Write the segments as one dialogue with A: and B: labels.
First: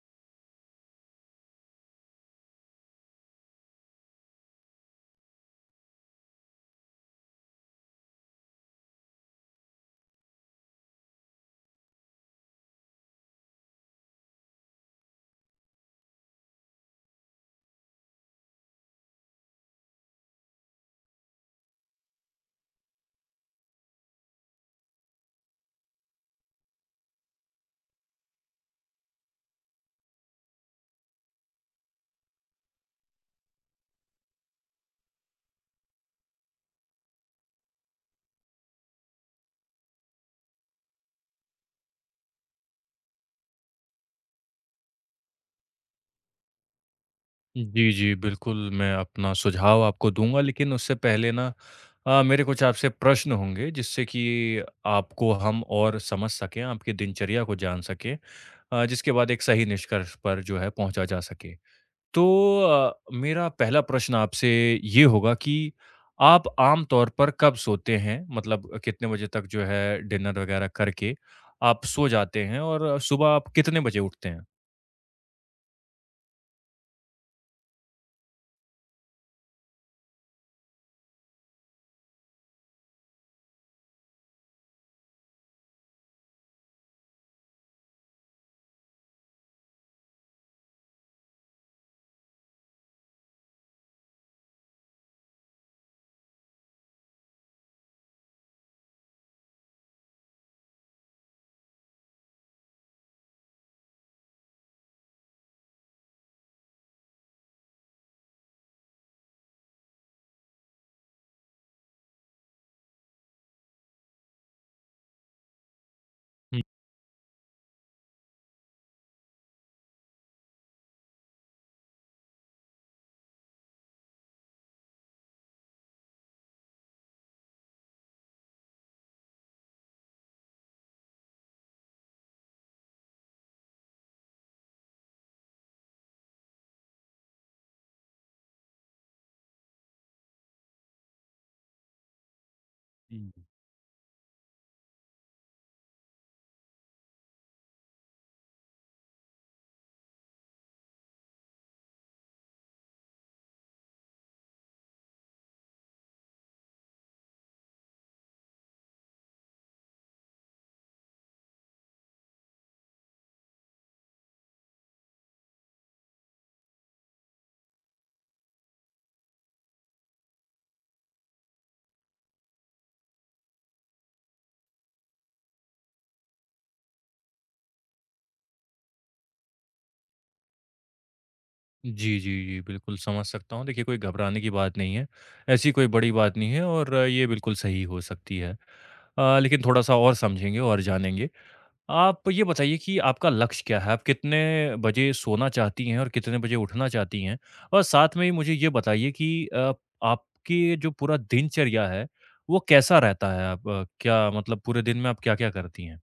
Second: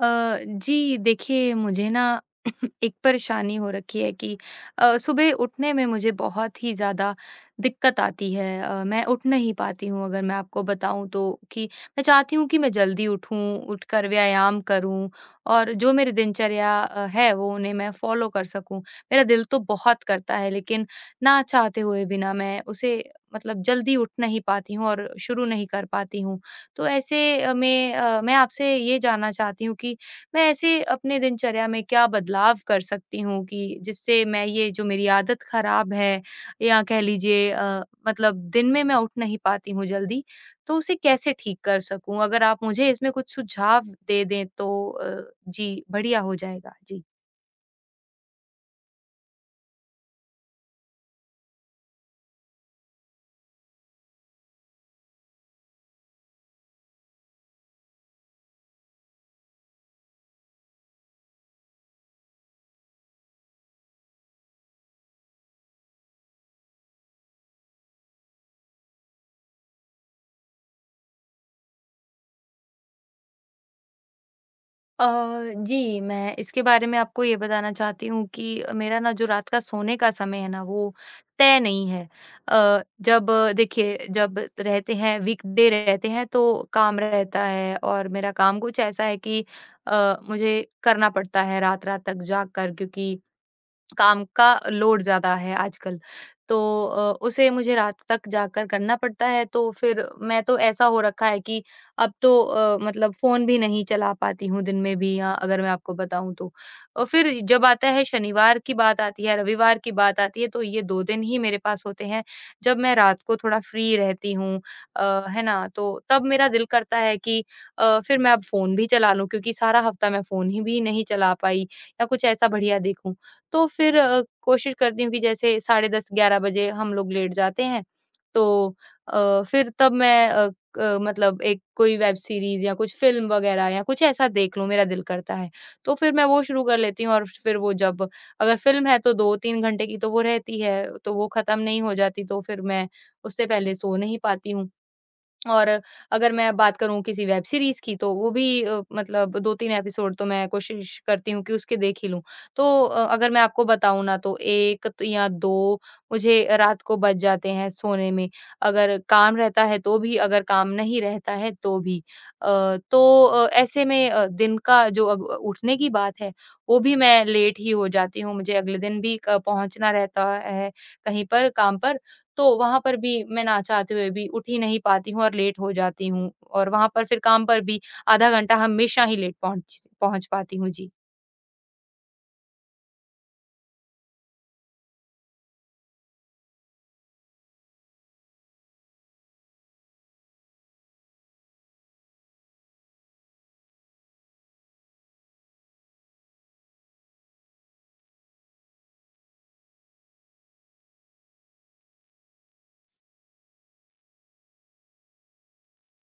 A: अ, जी देखिए, मुझे ना एक परेशानी हो रखी है कि सुबह उठने में मुझे बहुत ही ज़्यादा दिक्कत आती है। मैं उठ नहीं पाती हूँ, अगर मैं आपको बताऊँ तो, कि मैं चाहती हूँ कि मैं जल्दी उठूँ, उठकर व्यायाम करूँ, और जो मेरी दिनचर्या है वो उन्हें मैं फॉलो कर सकूँ। मेरा दिल तो बहुत करता है, लेकिन ना चाहते हुए भी ना मैं उसे मतलब जल्दी उठ नहीं पाती हूँ और शुरू नहीं कर पाती हूँ। तो ऐसे मैं आपसे ये जानना चाहती हूँ कि मैं ऐसे अपने दिनचर्या में क्या बदलाव कर सकती हूँ, कि जिससे मैं ये जो मेरी आदत खराब है या कह लीजिए मतलब दिन में मैं उठ नहीं पाती हूँ जल्दी, तो उसे कैसे ठीक कर सकूं। अगर आप मुझे इसमें कुछ सुझाव दे दें तो जी बढ़िया हो जाएगा जी।
B: जी, जी, बिल्कुल, मैं अपना सुझाव आपको दूँगा, लेकिन उससे पहले ना मेरे कुछ आपसे प्रश्न होंगे, जिससे कि आपको हम और समझ सकें, आपकी दिनचर्या को जान सकें जिसके बाद एक सही निष्कर्ष पर जो है पहुँचा जा सके। तो मेरा पहला प्रश्न आपसे ये होगा कि आप आम तौर पर कब सोते हैं? मतलब कितने बजे तक जो है डिनर वग़ैरह करके आप सो जाते हैं और सुबह आप कितने बजे उठते हैं?
A: अ, जी, मैं इसके बारे में आपको ये बताना चाहती हूँ कि मेरा ना जो रात का सोने का समय है ना, वो तय नहीं है। अ, जब देखिए, जब रहते हैं, वीकडे रहते हैं, तो काम रहता है और मेरा काम कुछ ऐसा है कि मुझे करना पड़ता है रात-रात तक जाग कर, क्योंकि काम का लोड ज़्यादा है आजकल। तो उसे मुझे रात तक जाकर करना पड़ता है, तो फिर मैं तो ऐसा हो रखा है कि अब तो मतलब फ़ोन भी नहीं चला पाती हूँ दिन में भी, या अगर मैं आपको बताऊँ तो। और फिर जब आता है, शनिवार की बात आती है, रविवार की बात आती है, तो ये 2 दिन ही मेरे पास होते हैं, जब मैं रात को थोड़ा फ्री रहती हूँ। है ना? तो तब मेरा
B: हुँ,
A: दिल करता है कि फिर मैं अब फ़ोन भी चला लूँ, क्योंकि सारा हफ़्ता मैं फ़ोन ही भी नहीं चला पाई, या कुछ ऐसा बढ़िया देखूँ। तो फिर कोशिश करती हूँ कि जैसे साढ़े 10-11 बजे हम लोग लेट जाते हैं, तो अ, फिर तब मैं अ, क मतलब एक कोई वेब सीरीज़ या कुछ फ़िल्म वग़ैरह या कुछ ऐसा देख लूँ, मेरा दिल करता है। तो फिर मैं वो शुरू कर लेती हूँ, और फिर वो जब, अगर फ़िल्म है तो 2-3 घंटे की तो वो रहती है, तो वो ख़त्म नहीं हो जाती, तो फिर मैं
B: हुँ।
A: उससे पहले सो नहीं पाती हूँ। और अगर मैं बात करूँ किसी वेब सीरीज़ की, तो वो भी मतलब 2-3 एपिसोड तो मैं कोशिश करती हूँ कि उसके देख ही लूँ। तो अगर मैं आपको बताऊँ ना, तो 1 त या 2 मुझे रात को बज जाते हैं सोने में। अगर काम रहता है तो भी, अगर काम नहीं रहता है तो भी। तो ऐसे में दिन का जो अब उठने की बात है वो भी मैं लेट ही हो जाती हूँ। मुझे अगले दिन भी क पहुँचना रहता है कहीं पर काम पर, तो वहाँ पर भी मैं ना चाहते हुए भी उठ ही नहीं पाती हूँ और लेट हो जाती हूँ, और वहाँ पर फिर काम पर भी आधा घंटा हमेशा ही लेट पहुँच पहुँच पाती हूँ जी।
B: जी, जी, जी। बिल्कुल समझ सकता हूँ। देखिए कोई घबराने की बात नहीं है। ऐसी कोई बड़ी बात नहीं है और ये बिल्कुल सही हो सकती है। लेकिन थोड़ा-सा और समझेंगे और जानेंगे। आप ये बताइए कि आपका लक्ष्य क्या है? आप कितने बजे सोना चाहती हैं और कितने बजे उठना चाहती हैं? और साथ में ही मुझे ये बताइए कि आपकी जो पूरा दिनचर्या है, वो कैसा रहता है? आप क्या मतलब पूरे दिन में आप क्या-क्या करती हैं?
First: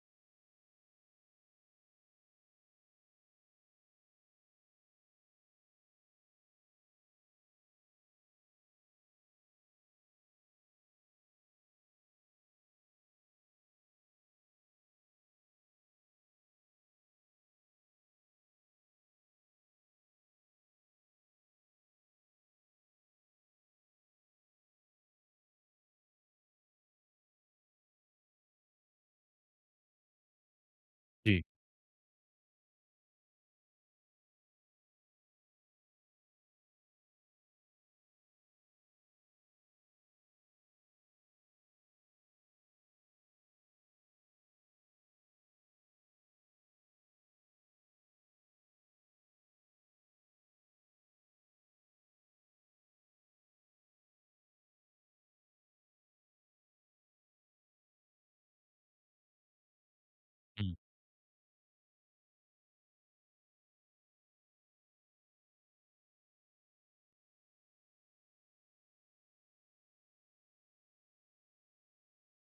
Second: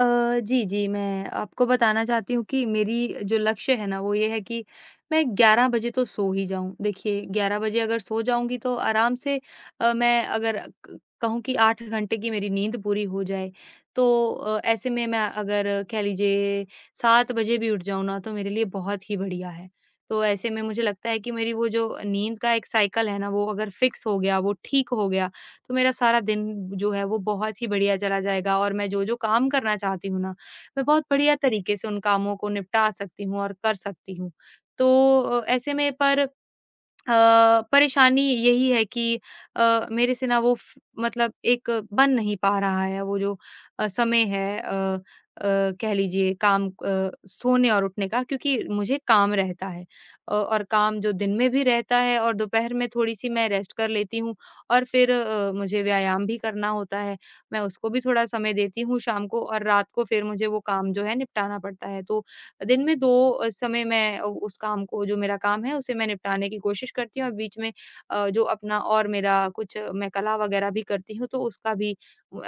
A: अ, जी, जी, मैं आपको बताना चाहती हूँ कि मेरी जो लक्ष्य है ना, वो ये है कि मैं 11 बजे तो सो ही जाऊँ। देखिए, 11 बजे अगर सो जाऊँगी तो आराम से मैं अगर क कहूँ कि 8 घंटे की मेरी नींद पूरी हो जाए, तो ऐसे में मैं अगर कह लीजिए 7 बजे भी उठ जाऊँ ना, तो मेरे लिए बहुत ही बढ़िया है। तो ऐसे में मुझे लगता है कि मेरी वो जो नींद का एक साइकिल है ना, वो अगर फिक्स हो गया, वो ठीक हो गया, तो मेरा सारा दिन जो है वो बहुत ही बढ़िया चला जाएगा, और मैं जो-जो काम करना चाहती हूँ ना, मैं बहुत बढ़िया
B: जी।
A: तरीके से उन कामों को निपटा सकती हूँ और कर सकती हूँ। तो ऐसे में पर परेशानी यही है कि मेरे से ना वो फ मतलब एक बन नहीं पा रहा है, वो जो समय है, कह लीजिए काम सोने और उठने का, क्योंकि मुझे काम रहता है, और काम जो दिन में भी रहता है, और दोपहर में थोड़ी-सी मैं रेस्ट कर लेती हूँ, और फिर मुझे व्यायाम भी करना होता है। मैं उसको भी थोड़ा समय देती हूँ शाम को, और रात को फिर मुझे वो काम जो है निपटाना पड़ता है। तो दिन में 2 समय मैं उ उस काम को जो मेरा काम है उसे मैं निपटाने की कोशिश करती हूँ, और बीच में जो अपना और मेरा कुछ मैं कला वगैरह भी करती हूँ तो उसका भी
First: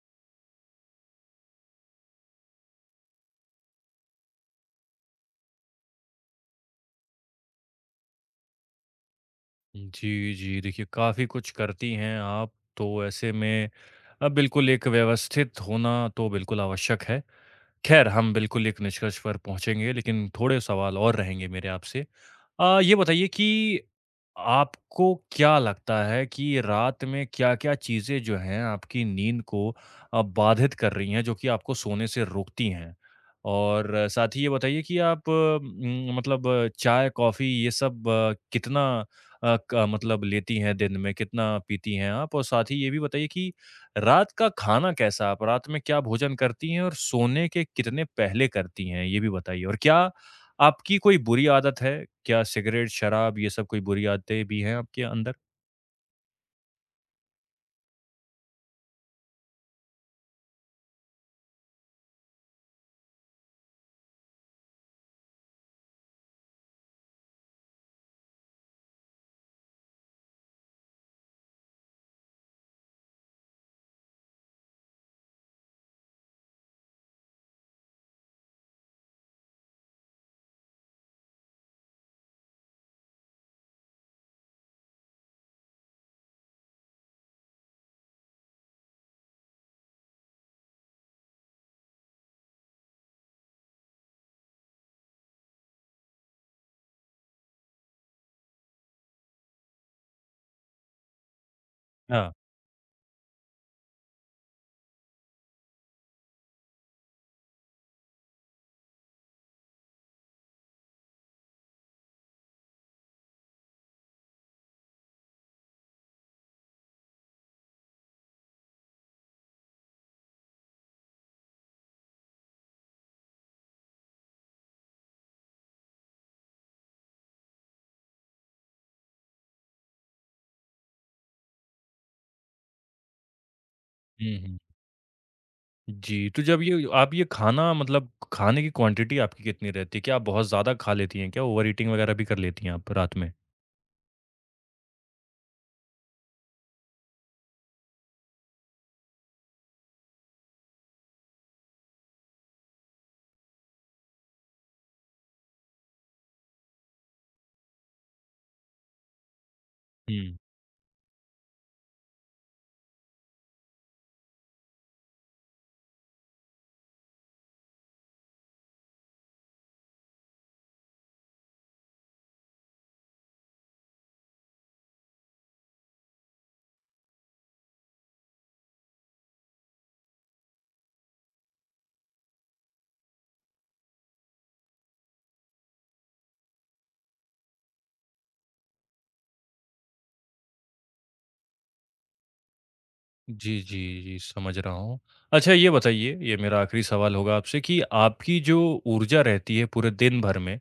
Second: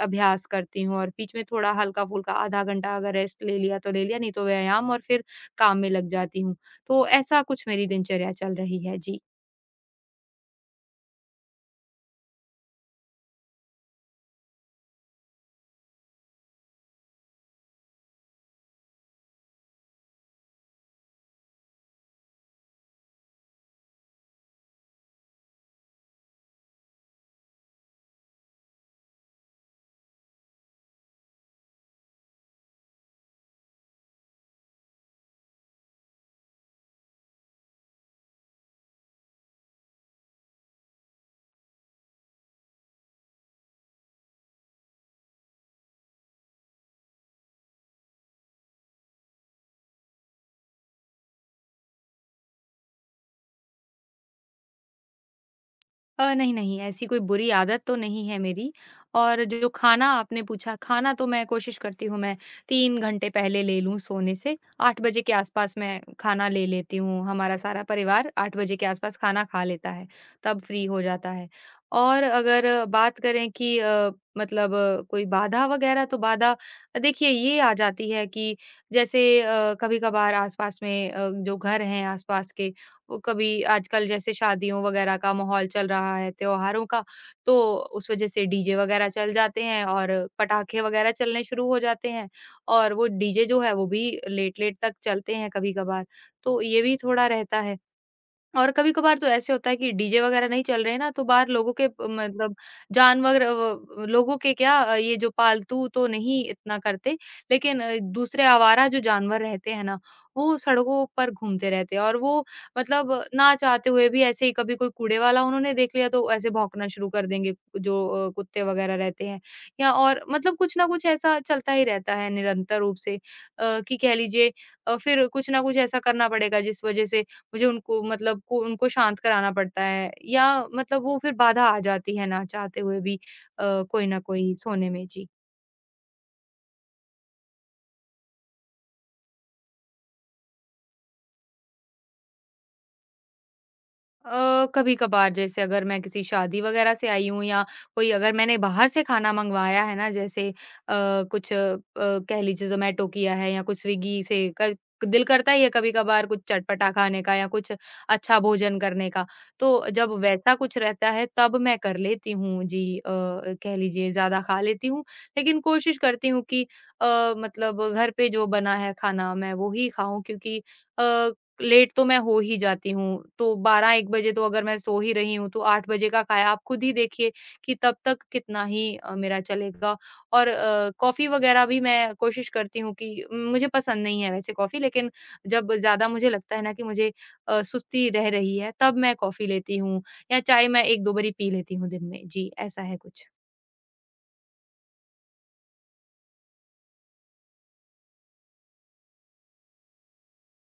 A: अभ्यास करती हूँ, और बीच में थोड़ा हल्का-फुल्का आधा घंटा अगर रेस्ट ले लिया तो ले लिया, नहीं तो व्यायाम और फिर काम में लग जाती हूँ। तो ऐसा कुछ मेरी दिनचर्या चल रही है। जी।
B: जी, जी। देखिए, काफ़ी कुछ करती हैं आप, तो ऐसे में बिल्कुल एक व्यवस्थित होना तो बिल्कुल आवश्यक है। खैर, हम बिल्कुल एक निष्कर्ष पर पहुँचेंगे, लेकिन थोड़े सवाल और रहेंगे मेरे आपसे। ये बताइए कि आपको क्या लगता है कि रात में क्या-क्या चीज़ें जो हैं आपकी नींद को बाधित कर रही हैं, जो कि आपको सोने से रोकती हैं? और साथ ही ये बताइए कि आप मतलब चाय, कॉफ़ी ये सब कितना अ, क मतलब लेती हैं दिन में, कितना पीती हैं आप? और साथ ही ये भी बताइए कि रात का खाना कैसा आप रात में क्या भोजन करती हैं और सोने के कितने पहले करती हैं? ये भी बताइए और क्या आपकी कोई बुरी आदत है? क्या सिगरेट, शराब ये सब कोई बुरी आदतें भी हैं आपके अंदर?
A: नहीं, नहीं, ऐसी कोई बुरी आदत तो नहीं है मेरी। और जो खाना आपने पूछा, खाना तो मैं कोशिश करती हूँ मैं 3 घंटे पहले ले लूँ सोने से, 8 बजे के आस-पास मैं खाना ले लेती हूँ, हमारा सारा परिवार 8 बजे के आस-पास खाना खा लेता है, तब फ्री हो जाता है। और अगर बात करें कि कोई बाधा वगैरह, तो बाधा देखिए ये आ जाती है कि जैसे कभी-कभार आस-पास में जो घर हैं आस-पास के, वो कभी आजकल जैसे शादियों वगैरह का माहौल चल रहा है, त्योहारों का, तो उस वज़ह से डीजे वगैरह चल जाते हैं, और पटाखे वगैरह चलने शुरू हो जाते हैं, और वो डीजे जो है वो भी लेट-लेट तक चलते हैं कभी-कभार। तो ये भी थोड़ा रहता है। और कभी-कभार तो ऐसे होता है कि डीजे वगैरह नहीं चल रहे हैं ना, तो बाहर लोगों के
B: हाँ।
A: मतलब जानवर, लोगों के क्या, ये जो पालतू तो नहीं इतना करते, लेकिन दूसरे आवारा जो जानवर रहते हैं ना, वो सड़कों पर घूमते रहते हैं, और वो मतलब ना चाहते हुए भी ऐसे ही, कभी कोई कूड़े वाला उन्होंने देख लिया तो ऐसे भौंकना शुरू कर देंगे, जो कुत्ते वगैरह रहते हैं। या और मतलब कुछ ना कुछ ऐसा चलता ही रहता है निरंतर रूप से, कि कह लीजिए फिर कुछ ना कुछ ऐसा करना पड़ेगा जिस वजह से मुझे उनको मतलब को उनको शांत कराना पड़ता है, या मतलब वो फिर बाधा आ जाती है ना चाहते हुए भी कोई ना
B: हुँ,
A: कोई
B: हुँ।
A: सोने में। जी।
B: जी, तो जब ये आप ये खाना मतलब खाने की क्वांटिटी आपकी कितनी रहती है? क्या आप बहुत ज़्यादा खा लेती हैं क्या? ओवर ईटिंग वगैरह भी कर लेती हैं आप रात में?
A: कभी-कभार जैसे अगर मैं किसी शादी वगैरह से आई हूँ, या कोई अगर मैंने बाहर से खाना मंगवाया है ना, जैसे कह लीजिए ज़ोमैटो किया है या कुछ स्विगी से, क दिल करता ही है कभी-कभार कुछ चटपटा खाने का या कुछ अच्छा भोजन करने का। तो जब
B: हुँ।
A: वैसा कुछ रहता है तब मैं कर लेती हूँ जी, कह लीजिए ज़्यादा खा लेती हूँ। लेकिन कोशिश करती हूँ कि मतलब घर पे जो बना है खाना मैं वो ही खाऊँ, क्योंकि अ, लेट तो मैं हो ही जाती हूँ, तो 12-1 बजे तो अगर मैं सो ही रही हूँ, तो 8 बजे का खाया आप खुद ही देखिए कि तब तक कितना ही मेरा चलेगा। और कॉफ़ी वग़ैरह भी मैं कोशिश करती हूँ, कि मुझे पसंद नहीं है वैसे कॉफ़ी, लेकिन जब ज़्यादा मुझे लगता है ना कि मुझे सुस्ती रह रही है, तब मैं कॉफ़ी लेती हूँ, या चाय मैं 1-2 बारी पी लेती हूँ दिन में। जी, ऐसा है कुछ।
B: जी, जी, जी, समझ रहा हूँ। अच्छा ये बताइए, ये मेरा आखिरी सवाल होगा आपसे कि आपकी जो ऊर्जा रहती है पूरे दिन भर में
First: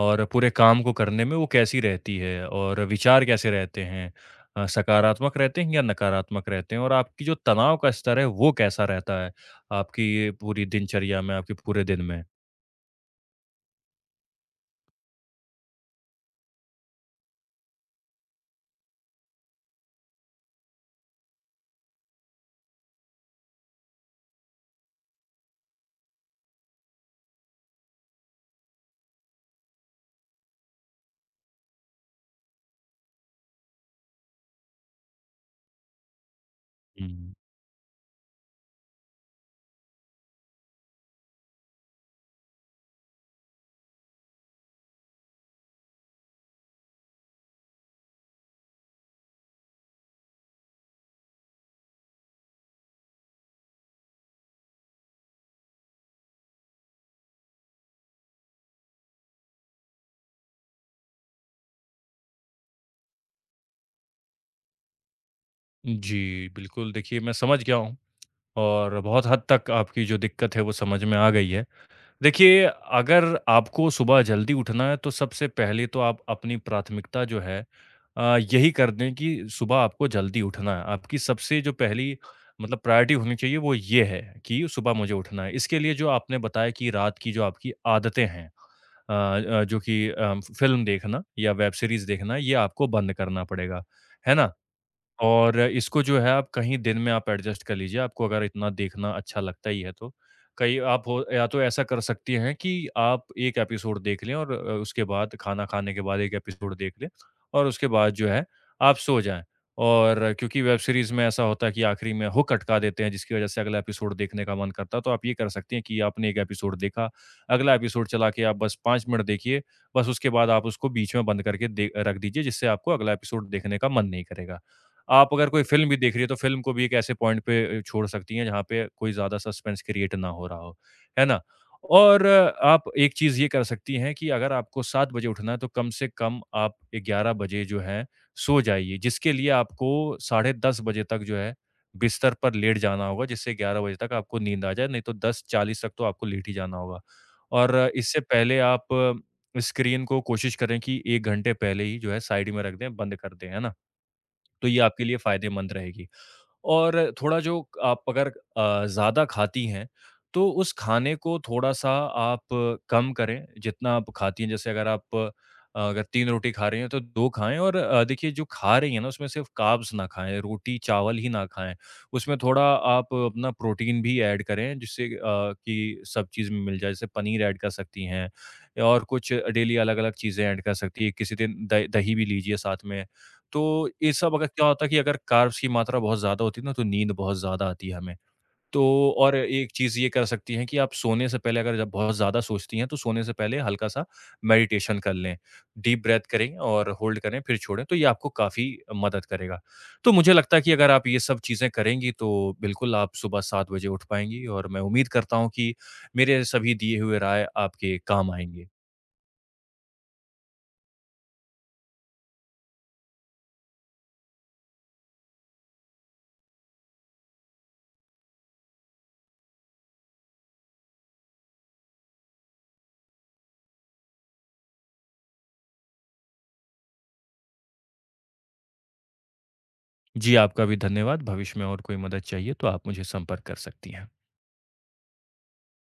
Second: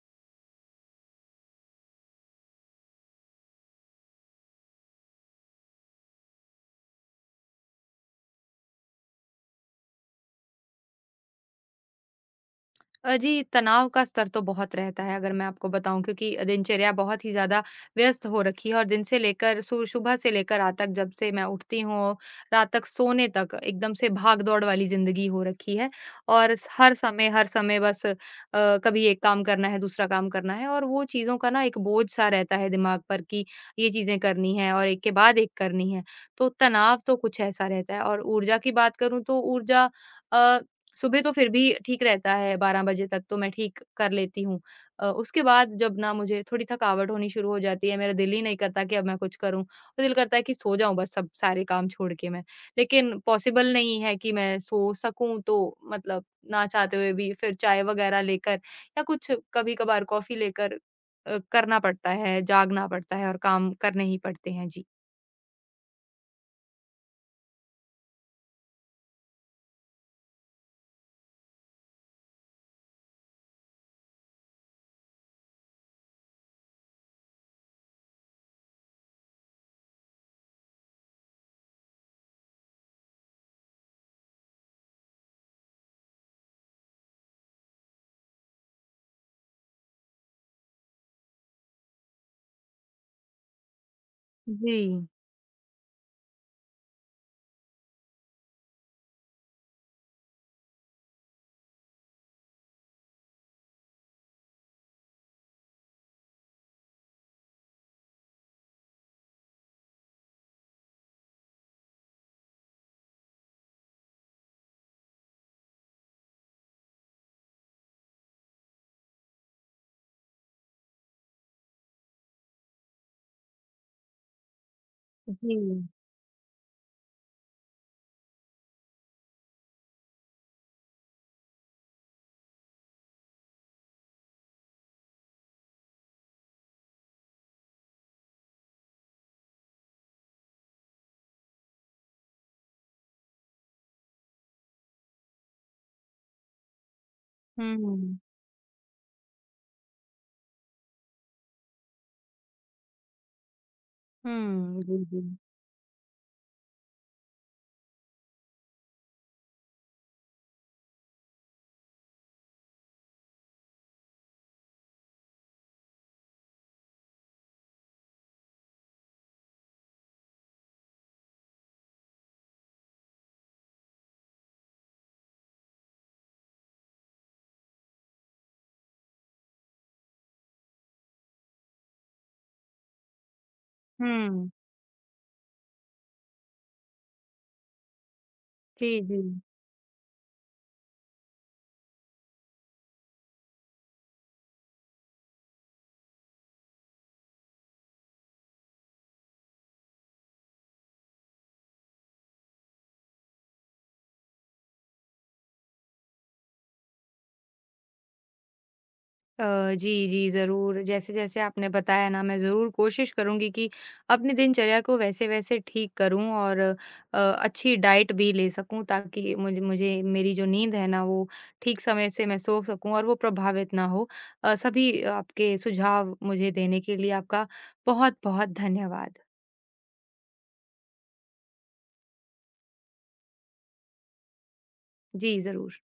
B: और पूरे काम को करने में वो कैसी रहती है? और विचार कैसे रहते हैं? सकारात्मक रहते हैं या नकारात्मक रहते हैं? और आपकी जो तनाव का स्तर है वो कैसा रहता है, आपकी ये पूरी दिनचर्या में, आपके पूरे दिन में?
A: जी, तनाव का स्तर तो बहुत रहता है अगर मैं आपको बताऊँ, क्योंकि दिनचर्या बहुत ही ज़्यादा व्यस्त हो रखी है, और दिन से लेकर सु सुबह से लेकर रात तक, जब से मैं उठती हूँ, रात तक सोने तक, एकदम से भाग-दौड़ वाली ज़िंदगी हो रखी है। और स हर समय, हर समय बस कभी एक काम करना है, दूसरा काम करना है, और वो चीज़ों का ना एक बोझ-सा रहता है दिमाग पर कि ये चीज़ें करनी है और एक के बाद एक करनी है। तो तनाव तो
B: हुँ।
A: कुछ ऐसा रहता है, और ऊर्जा की बात करूँ तो ऊर्जा अ, सुबह तो फिर भी ठीक रहता है, 12 बजे तक तो मैं ठीक कर लेती हूँ। उसके बाद जब ना मुझे थोड़ी थकावट होनी शुरू हो जाती है, मेरा दिल ही नहीं करता कि अब मैं कुछ करूँ। तो दिल करता है कि सो जाऊँ बस, सब सारे काम छोड़ के मैं। लेकिन पॉसिबल नहीं है कि मैं सो सकूँ, तो मतलब ना चाहते हुए भी फिर चाय वग़ैरह लेकर, या कुछ कभी-कभार कॉफ़ी लेकर करना पड़ता है, जागना पड़ता है, और काम करने ही पड़ते हैं। जी।
B: जी, बिल्कुल देखिए मैं समझ गया हूँ और बहुत हद तक आपकी जो दिक्कत है वो समझ में आ गई है। देखिए, अगर आपको सुबह जल्दी उठना है तो सबसे पहले तो आप अपनी प्राथमिकता जो है यही कर दें कि सुबह आपको जल्दी उठना है। आपकी सबसे जो पहली मतलब प्रायोरिटी होनी चाहिए वो ये है कि सुबह मुझे उठना है। इसके लिए जो आपने बताया कि रात की जो आपकी आदतें हैं अ जो कि फ़िल्म देखना या वेब सीरीज़ देखना ये आपको बंद करना पड़ेगा। है ना?
A: जी,
B: और इसको जो है आप कहीं दिन में आप एडजस्ट कर लीजिए, आपको अगर इतना देखना अच्छा लगता ही है तो। कई आप हो या तो ऐसा कर सकती हैं कि आप 1 एपिसोड देख लें और उसके बाद खाना खाने के बाद 1 एपिसोड देख लें और उसके बाद जो है आप सो जाएँ। और क्योंकि वेब सीरीज़ में ऐसा होता है कि आखिरी में हुक अटका देते हैं जिसकी वज़ह से अगला एपिसोड देखने का मन करता है, तो आप ये कर सकती हैं कि आपने 1 एपिसोड देखा, अगला एपिसोड चला के आप बस 5 मिनट देखिए, बस उसके बाद आप उसको बीच में बंद करके दे रख दीजिए जिससे आपको अगला एपिसोड देखने का मन नहीं करेगा। आप अगर
A: जी।
B: कोई फ़िल्म भी देख रही है, तो फ़िल्म को भी एक ऐसे पॉइंट पे छोड़ सकती हैं जहाँ पे कोई ज़्यादा सस्पेंस क्रिएट ना हो रहा हो, है ना? और आप एक चीज़ ये कर सकती हैं कि अगर आपको 7 बजे उठना है, तो कम से कम आप 11 बजे जो है सो जाइए, जिसके लिए आपको साढ़े 10 बजे तक जो है बिस्तर पर लेट जाना होगा, जिससे 11 बजे तक आपको नींद आ जाए, नहीं तो 10:40 तक तो आपको लेट ही जाना होगा। और
A: हुँ।
B: इससे पहले आप स्क्रीन को कोशिश करें कि 1 घंटे पहले ही जो है साइड में रख दें, बंद कर दें, है ना? तो ये
A: हुँ, जी,
B: आपके लिए
A: जी।
B: फ़ायदेमंद रहेगी। और थोड़ा जो आप अगर ज़्यादा खाती हैं, तो उस खाने को थोड़ा-सा आप कम करें, जितना आप खाती हैं। जैसे अगर आप अगर 3 रोटी खा रही हैं, तो 2 खाएँ और देखिए जो खा रही हैं ना, उसमें सिर्फ़ कार्ब्स ना खाएँ, रोटी-चावल ही ना खाएँ। उसमें थोड़ा आप अपना प्रोटीन भी ऐड करें, जिससे कि सब चीज़ में मिल जाए। जैसे पनीर ऐड कर सकती हैं और कुछ डेली अलग-अलग चीज़ें ऐड कर सकती हैं। किसी दिन द दही भी लीजिए साथ में तो ये सब अगर
A: हुँ।
B: क्या होता है कि अगर कार्ब्स की मात्रा बहुत ज़्यादा होती है ना, तो नींद बहुत ज़्यादा आती है हमें। तो
A: जी, जी।
B: और एक चीज़ ये कर सकती हैं कि आप सोने से पहले अगर जब बहुत ज़्यादा सोचती हैं, तो सोने से पहले हल्का-सा मेडिटेशन कर लें। डीप ब्रेथ करें और होल्ड करें, फिर छोड़ें, तो ये आपको काफ़ी मदद करेगा। तो मुझे लगता है कि अगर आप ये सब चीज़ें करेंगी, तो बिल्कुल आप सुबह 7 बजे उठ पाएँगी और मैं उम्मीद करता हूँ कि मेरे सभी दिए हुए राय आपके काम आएँगे।
A: जी, जी, ज़रूर। जैसे-जैसे आपने बताया ना, मैं ज़रूर कोशिश करूँगी कि अपनी दिनचर्या को वैसे-वैसे ठीक करूँ, और अच्छी डाइट भी ले सकूँ, ताकि मुझे मेरी जो नींद है ना, वो ठीक समय से मैं सो सकूँ और वो प्रभावित ना हो। सभी आपके सुझाव मुझे देने के लिए आपका बहुत-बहुत धन्यवाद।
B: जी, आपका भी धन्यवाद। भविष्य में और कोई मदद चाहिए, तो आप मुझे संपर्क कर सकती हैं।
A: जी, ज़रूर।